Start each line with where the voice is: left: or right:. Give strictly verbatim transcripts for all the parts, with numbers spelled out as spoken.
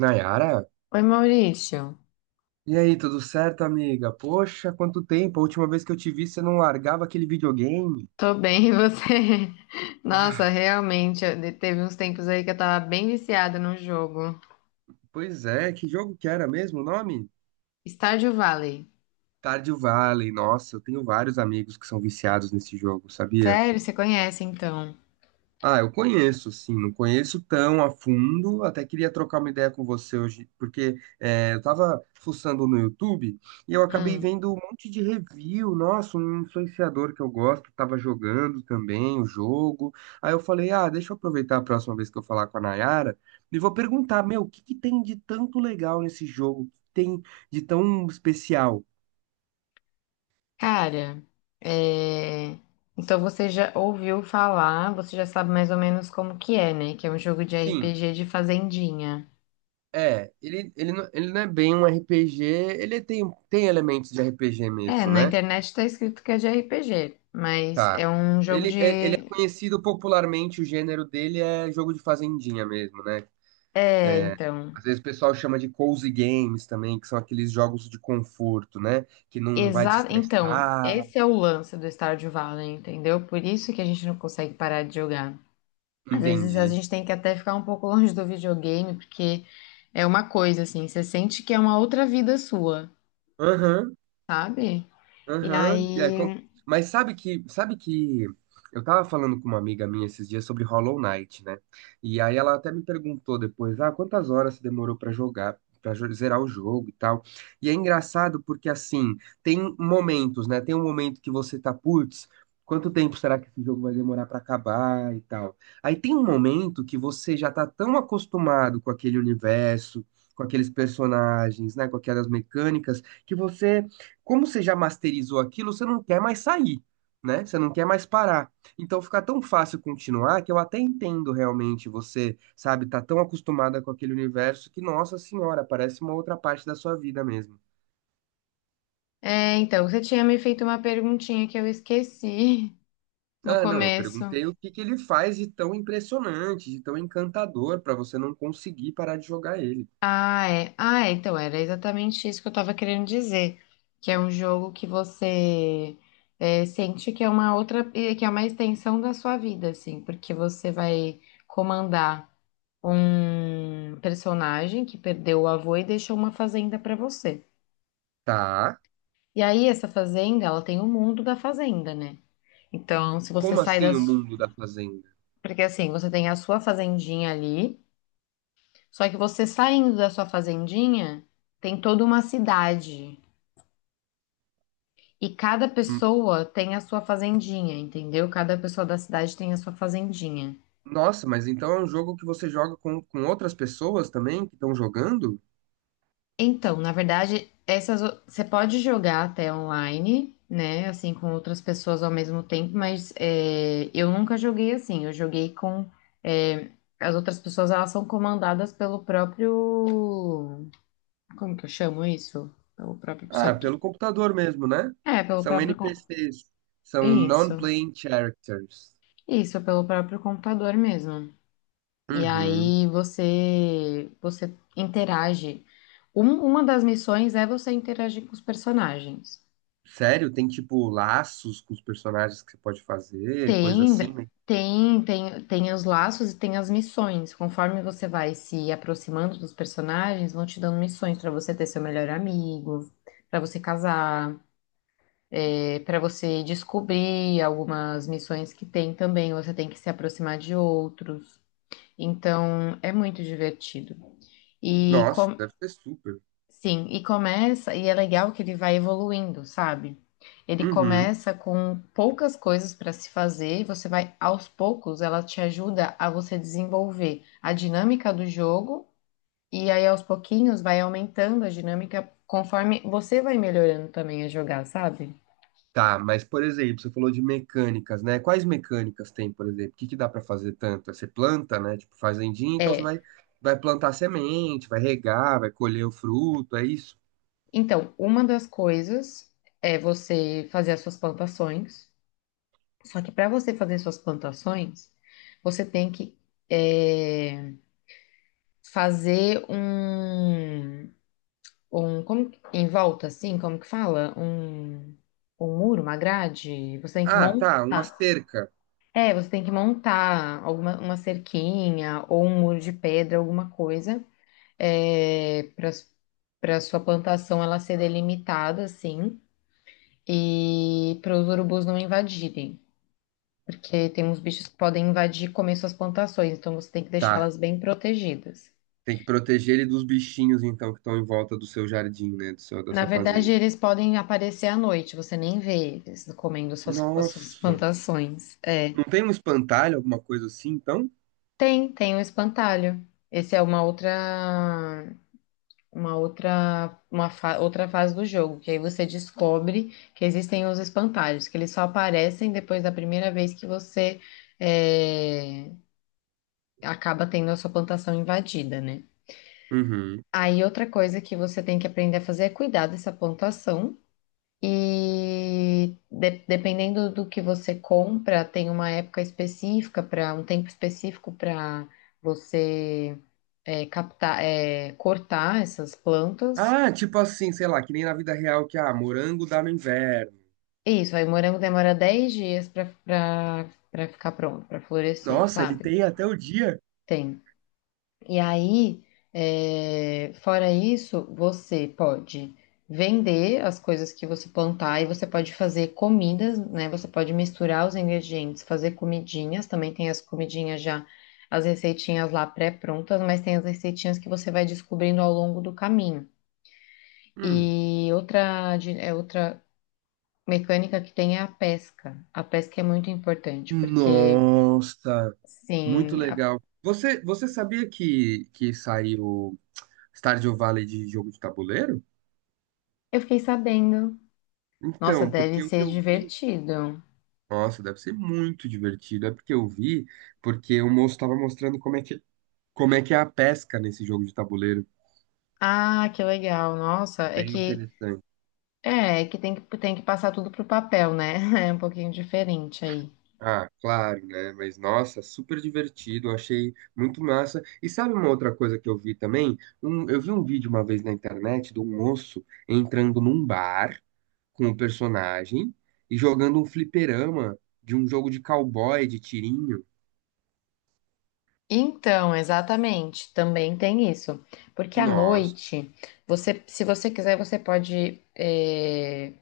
right: Nayara?
left: Oi, Maurício.
right: E aí, tudo certo, amiga? Poxa, quanto tempo! A última vez que eu te vi, você não largava aquele videogame.
left: Tô bem, e você? Nossa,
right: Ah,
left: realmente, eu- de- teve uns tempos aí que eu tava bem viciada no jogo.
right: pois é, que jogo que era mesmo o nome?
left: Stardew Valley.
right: Stardew Valley. Nossa, eu tenho vários amigos que são viciados nesse jogo, sabia?
left: Sério, você conhece então?
right: Ah, eu conheço, sim, não conheço tão a fundo, até queria trocar uma ideia com você hoje, porque é, eu tava fuçando no YouTube e eu acabei
left: Hum,
right: vendo um monte de review. Nossa, um influenciador que eu gosto tava jogando também o jogo, aí eu falei, ah, deixa eu aproveitar a próxima vez que eu falar com a Nayara e vou perguntar, meu, o que que tem de tanto legal nesse jogo, o que tem de tão especial?
left: cara, é... então você já ouviu falar, você já sabe mais ou menos como que é, né? Que é um jogo de
right: Sim,
left: R P G de fazendinha.
right: é, ele, ele, não- ele não é bem um R P G, ele tem, tem elementos de R P G
left: É,
right: mesmo,
left: na
right: né?
left: internet tá escrito que é de R P G, mas
right: Tá.
left: é um jogo
right: Ele é, ele é
left: de...
right: conhecido popularmente, o gênero dele é jogo de fazendinha mesmo, né?
left: É, então.
right: Às vezes o pessoal chama de cozy games também, que são aqueles jogos de conforto, né? Que não vai te
left: Exa então,
right: estressar.
left: esse é o lance do Stardew Valley, entendeu? Por isso que a gente não consegue parar de jogar. Às vezes a
right: Entendi.
left: gente tem que até ficar um pouco longe do videogame, porque é uma coisa assim, você sente que é uma outra vida sua,
right: Aham.
left: sabe? E
right: Aham, é, com-
left: aí,
right: mas sabe que, sabe que eu tava falando com uma amiga minha esses dias sobre Hollow Knight, né? E aí ela até me perguntou depois, ah, quantas horas você demorou pra jogar, para zerar o jogo e tal. E é engraçado porque assim, tem momentos, né? Tem um momento que você tá, putz, quanto tempo será que esse jogo vai demorar pra acabar e tal. Aí tem um momento que você já tá tão acostumado com aquele universo, com aqueles personagens, né, com aquelas mecânicas que você como você já masterizou aquilo, você não quer mais sair, né? Você não quer mais parar. Então fica tão fácil continuar que eu até entendo realmente você, sabe, tá tão acostumada com aquele universo que, nossa senhora, parece uma outra parte da sua vida mesmo.
left: é, então, você tinha me feito uma perguntinha que eu esqueci no
right: Ah, não, eu
left: começo.
right: perguntei o que que ele faz de tão impressionante, de tão encantador pra você não conseguir parar de jogar ele.
left: Ah, é. Ah, é. Então, era exatamente isso que eu tava querendo dizer. Que é um jogo que você é, sente que é uma outra, eh, que é uma extensão da sua vida, assim, porque você vai comandar um personagem que perdeu o avô e deixou uma fazenda pra você.
right: Tá?
left: E aí, essa fazenda, ela tem o mundo da fazenda, né? Então, se você
right: Como
left: sai
right: assim o
left: das.
right: mundo da fazenda?
left: Porque assim, você tem a sua fazendinha ali, só que você saindo da sua fazendinha, tem toda uma cidade. E cada
right: Hum.
left: pessoa tem a sua fazendinha, entendeu? Cada pessoa da cidade tem a sua fazendinha.
right: Nossa, mas então é um jogo que você joga com, com outras pessoas também que estão jogando?
left: Então, na verdade, essas o- você pode jogar até online, né? Assim, com outras pessoas ao mesmo tempo, mas é, eu nunca joguei assim. Eu joguei com é, as outras pessoas, elas são comandadas pelo próprio. Como que eu chamo isso? Pelo próprio isso
right: Ah,
left: aqui.
right: pelo computador mesmo, né?
left: É, pelo
right: São
left: próprio. com-
right: N P Cs, são
left: Isso.
right: non-playing characters.
left: Isso, pelo próprio computador mesmo. E
right: Uhum.
left: aí você você interage. Um- uma das missões é você interagir com os personagens.
right: Sério? Tem tipo laços com os personagens que você pode fazer, coisa
left: Tem
right: assim, né?
left: tem tem tem os laços e tem as missões. Conforme você vai se aproximando dos personagens, vão te dando missões para você ter seu melhor amigo, para você casar, para você descobrir algumas missões que tem também. Você tem que se aproximar de outros. Então, é muito divertido. E
right: Nossa,
left: com-
right: deve ser super.
left: Sim, e começa, e é legal que ele vai evoluindo, sabe? Ele
right: Uhum.
left: começa com poucas coisas para se fazer, e você vai aos poucos, ela te ajuda a você desenvolver a dinâmica do jogo, e aí aos pouquinhos vai aumentando a dinâmica conforme você vai melhorando também a jogar, sabe?
right: Tá, mas por exemplo, você falou de mecânicas, né? Quais mecânicas tem, por exemplo? O que que dá pra fazer tanto? Você planta, né? Tipo fazendinha, então você
left: É.
right: vai, vai plantar semente, vai regar, vai colher o fruto, é isso?
left: Então, uma das coisas é você fazer as suas plantações. Só que para você fazer suas plantações, você tem que. é, fazer um, um como, que- em volta, assim, como que fala? Um, um muro, uma grade. Você tem que
right: Ah, tá, uma
left: montar.
right: cerca.
left: É, você tem que montar alguma uma cerquinha ou um muro de pedra, alguma coisa, é, para para sua plantação ela ser delimitada, assim, e para os urubus não invadirem. Porque tem uns bichos que podem invadir e comer suas plantações, então você tem que
right: Tá,
left: deixá-las bem protegidas.
right: tem que proteger ele dos bichinhos, então, que estão em volta do seu jardim, né? Do seu, da
left: Na
right: sua
left: verdade,
right: fazenda.
left: eles podem aparecer à noite, você nem vê eles comendo suas, as suas
right: Nossa.
left: plantações. É.
right: Não tem um espantalho, alguma coisa assim, então?
left: Tem, tem o espantalho. Esse é uma outra, uma outra, uma fa- outra fase do jogo, que aí você descobre que existem os espantalhos, que eles só aparecem depois da primeira vez que você é, acaba tendo a sua plantação invadida, né?
right: Uhum.
left: Aí outra coisa que você tem que aprender a fazer é cuidar dessa plantação. E de- dependendo do que você compra, tem uma época específica para um tempo específico para você é, captar, é, cortar essas plantas.
right: Ah, tipo assim, sei lá, que nem na vida real que, ah, morango dá no inverno.
left: E isso, aí o morango demora dez dias para para ficar pronto, para florescer,
right: Nossa, ele
left: sabe?
right: tem até o dia.
left: Tem. E aí, é, fora isso, você pode vender as coisas que você plantar e você pode fazer comidas, né? Você pode misturar os ingredientes, fazer comidinhas. Também tem as comidinhas já, as receitinhas lá pré-prontas, mas tem as receitinhas que você vai descobrindo ao longo do caminho.
right: Hum.
left: E outra, di- é outra mecânica que tem é a pesca. A pesca é muito importante, porque,
right: Nossa, muito
left: sim, a-
right: legal. Você, você sabia que, que saiu Stardew Valley de jogo de tabuleiro?
left: eu fiquei sabendo. Nossa,
right: Então,
left: deve
right: porque o que
left: ser
right: eu vi.
left: divertido.
right: Nossa, deve ser muito divertido. É porque eu vi, porque o moço estava mostrando como é que como é que é a pesca nesse jogo de tabuleiro?
left: Ah, que legal. Nossa, é
right: Bem
left: que
right: interessante.
left: é, é que tem que tem que passar tudo pro papel, né? É um pouquinho diferente aí.
right: Ah, claro, né? Mas nossa, super divertido, eu achei muito massa. E sabe uma outra coisa que eu vi também? Um- eu vi um vídeo uma vez na internet de um moço entrando num bar com o personagem e jogando um fliperama de um jogo de cowboy, de tirinho.
left: Então, exatamente, também tem isso. Porque à
right: Nossa,
left: noite, você, se você quiser, você pode é,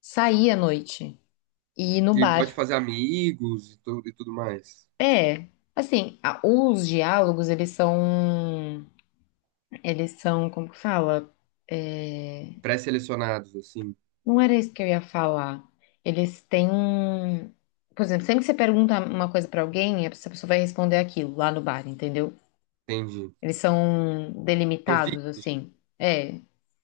left: sair à noite e ir no
right: e
left: bar.
right: pode fazer amigos e tudo, e tudo mais.
left: É, assim, a- os diálogos, eles são, eles são, como que fala? Eh,
right: Pré-selecionados, assim,
left: Não era isso que eu ia falar. Eles têm um. Por exemplo, sempre que você pergunta uma coisa pra alguém, essa pessoa vai responder aquilo lá no bar, entendeu?
right: entendi.
left: Eles são
right: Estão
left: delimitados,
right: fixos,
left: assim. É,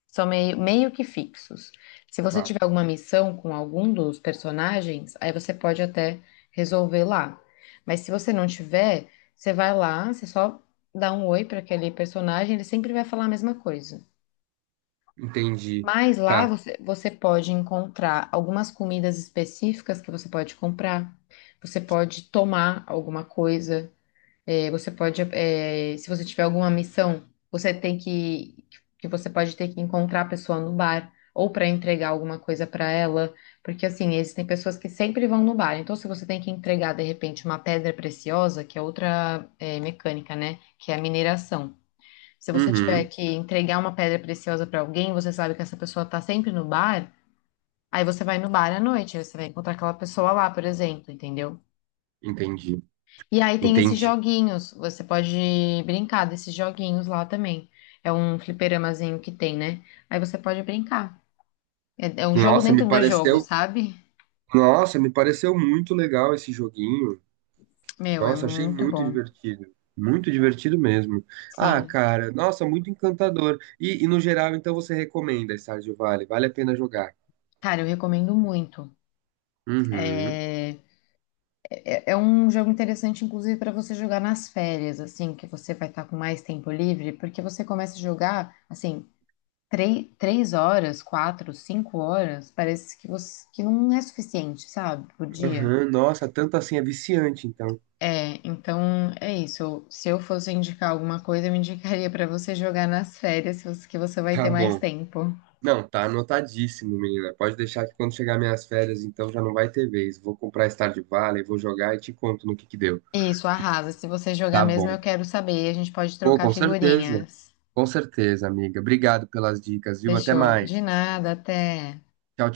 left: são meio, meio que fixos. Se você
right: tá?
left: tiver alguma missão com algum dos personagens, aí você pode até resolver lá. Mas se você não tiver, você vai lá, você só dá um oi pra aquele personagem, ele sempre vai falar a mesma coisa.
right: Entendi.
left: Mas lá
right: Tá.
left: você, você pode encontrar algumas comidas específicas que você pode comprar. Você pode tomar alguma coisa. Eh, você pode, eh, se você tiver alguma missão, você tem que, que você pode ter que encontrar a pessoa no bar ou para entregar alguma coisa para ela, porque assim existem pessoas que sempre vão no bar. Então, se você tem que entregar de repente uma pedra preciosa, que é outra, eh, mecânica, né, que é a mineração. Se você tiver
right: Uhum,
left: que entregar uma pedra preciosa para alguém, você sabe que essa pessoa tá sempre no bar, aí você vai no bar à noite, aí você vai encontrar aquela pessoa lá, por exemplo, entendeu?
right: entendi,
left: E aí tem esses
right: entendi.
left: joguinhos, você pode brincar desses joguinhos lá também. É um fliperamazinho que tem, né? Aí você pode brincar. É, é um jogo
right: Nossa, me
left: dentro do jogo,
right: pareceu,
left: sabe?
right: nossa, me pareceu muito legal esse joguinho.
left: Meu, é
right: Nossa, achei
left: muito
right: muito
left: bom.
right: divertido, muito divertido mesmo. Ah,
left: Sim.
right: cara, nossa, muito encantador. E, e no geral, então você recomenda Stardew Valley? Vale a pena jogar?
left: Cara, eu recomendo muito.
right: Uhum,
left: É um jogo interessante, inclusive, para você jogar nas férias, assim, que você vai estar com mais tempo livre, porque você começa a jogar, assim, três, três horas, quatro, cinco horas, parece que você que não é suficiente, sabe, por dia.
right: uhum, nossa, tanto assim é viciante, então.
left: É, então é isso. Eu- Se eu fosse indicar alguma coisa, eu indicaria para você jogar nas férias, se você- que você vai
right: Tá
left: ter mais
right: bom.
left: tempo.
right: Não, tá anotadíssimo, menina. Pode deixar que quando chegar minhas férias, então já não vai ter vez. Vou comprar Stardew Valley, vou jogar e te conto no que que deu.
left: Isso, arrasa. Se você jogar
right: Tá
left: mesmo,
right: bom.
left: eu quero saber. A gente pode
right: Pô,
left: trocar
right: com certeza.
left: figurinhas.
right: Com certeza, amiga. Obrigado pelas dicas, viu? Até
left: Fechou. De
right: mais.
left: nada, até.
right: Tchau, tchau.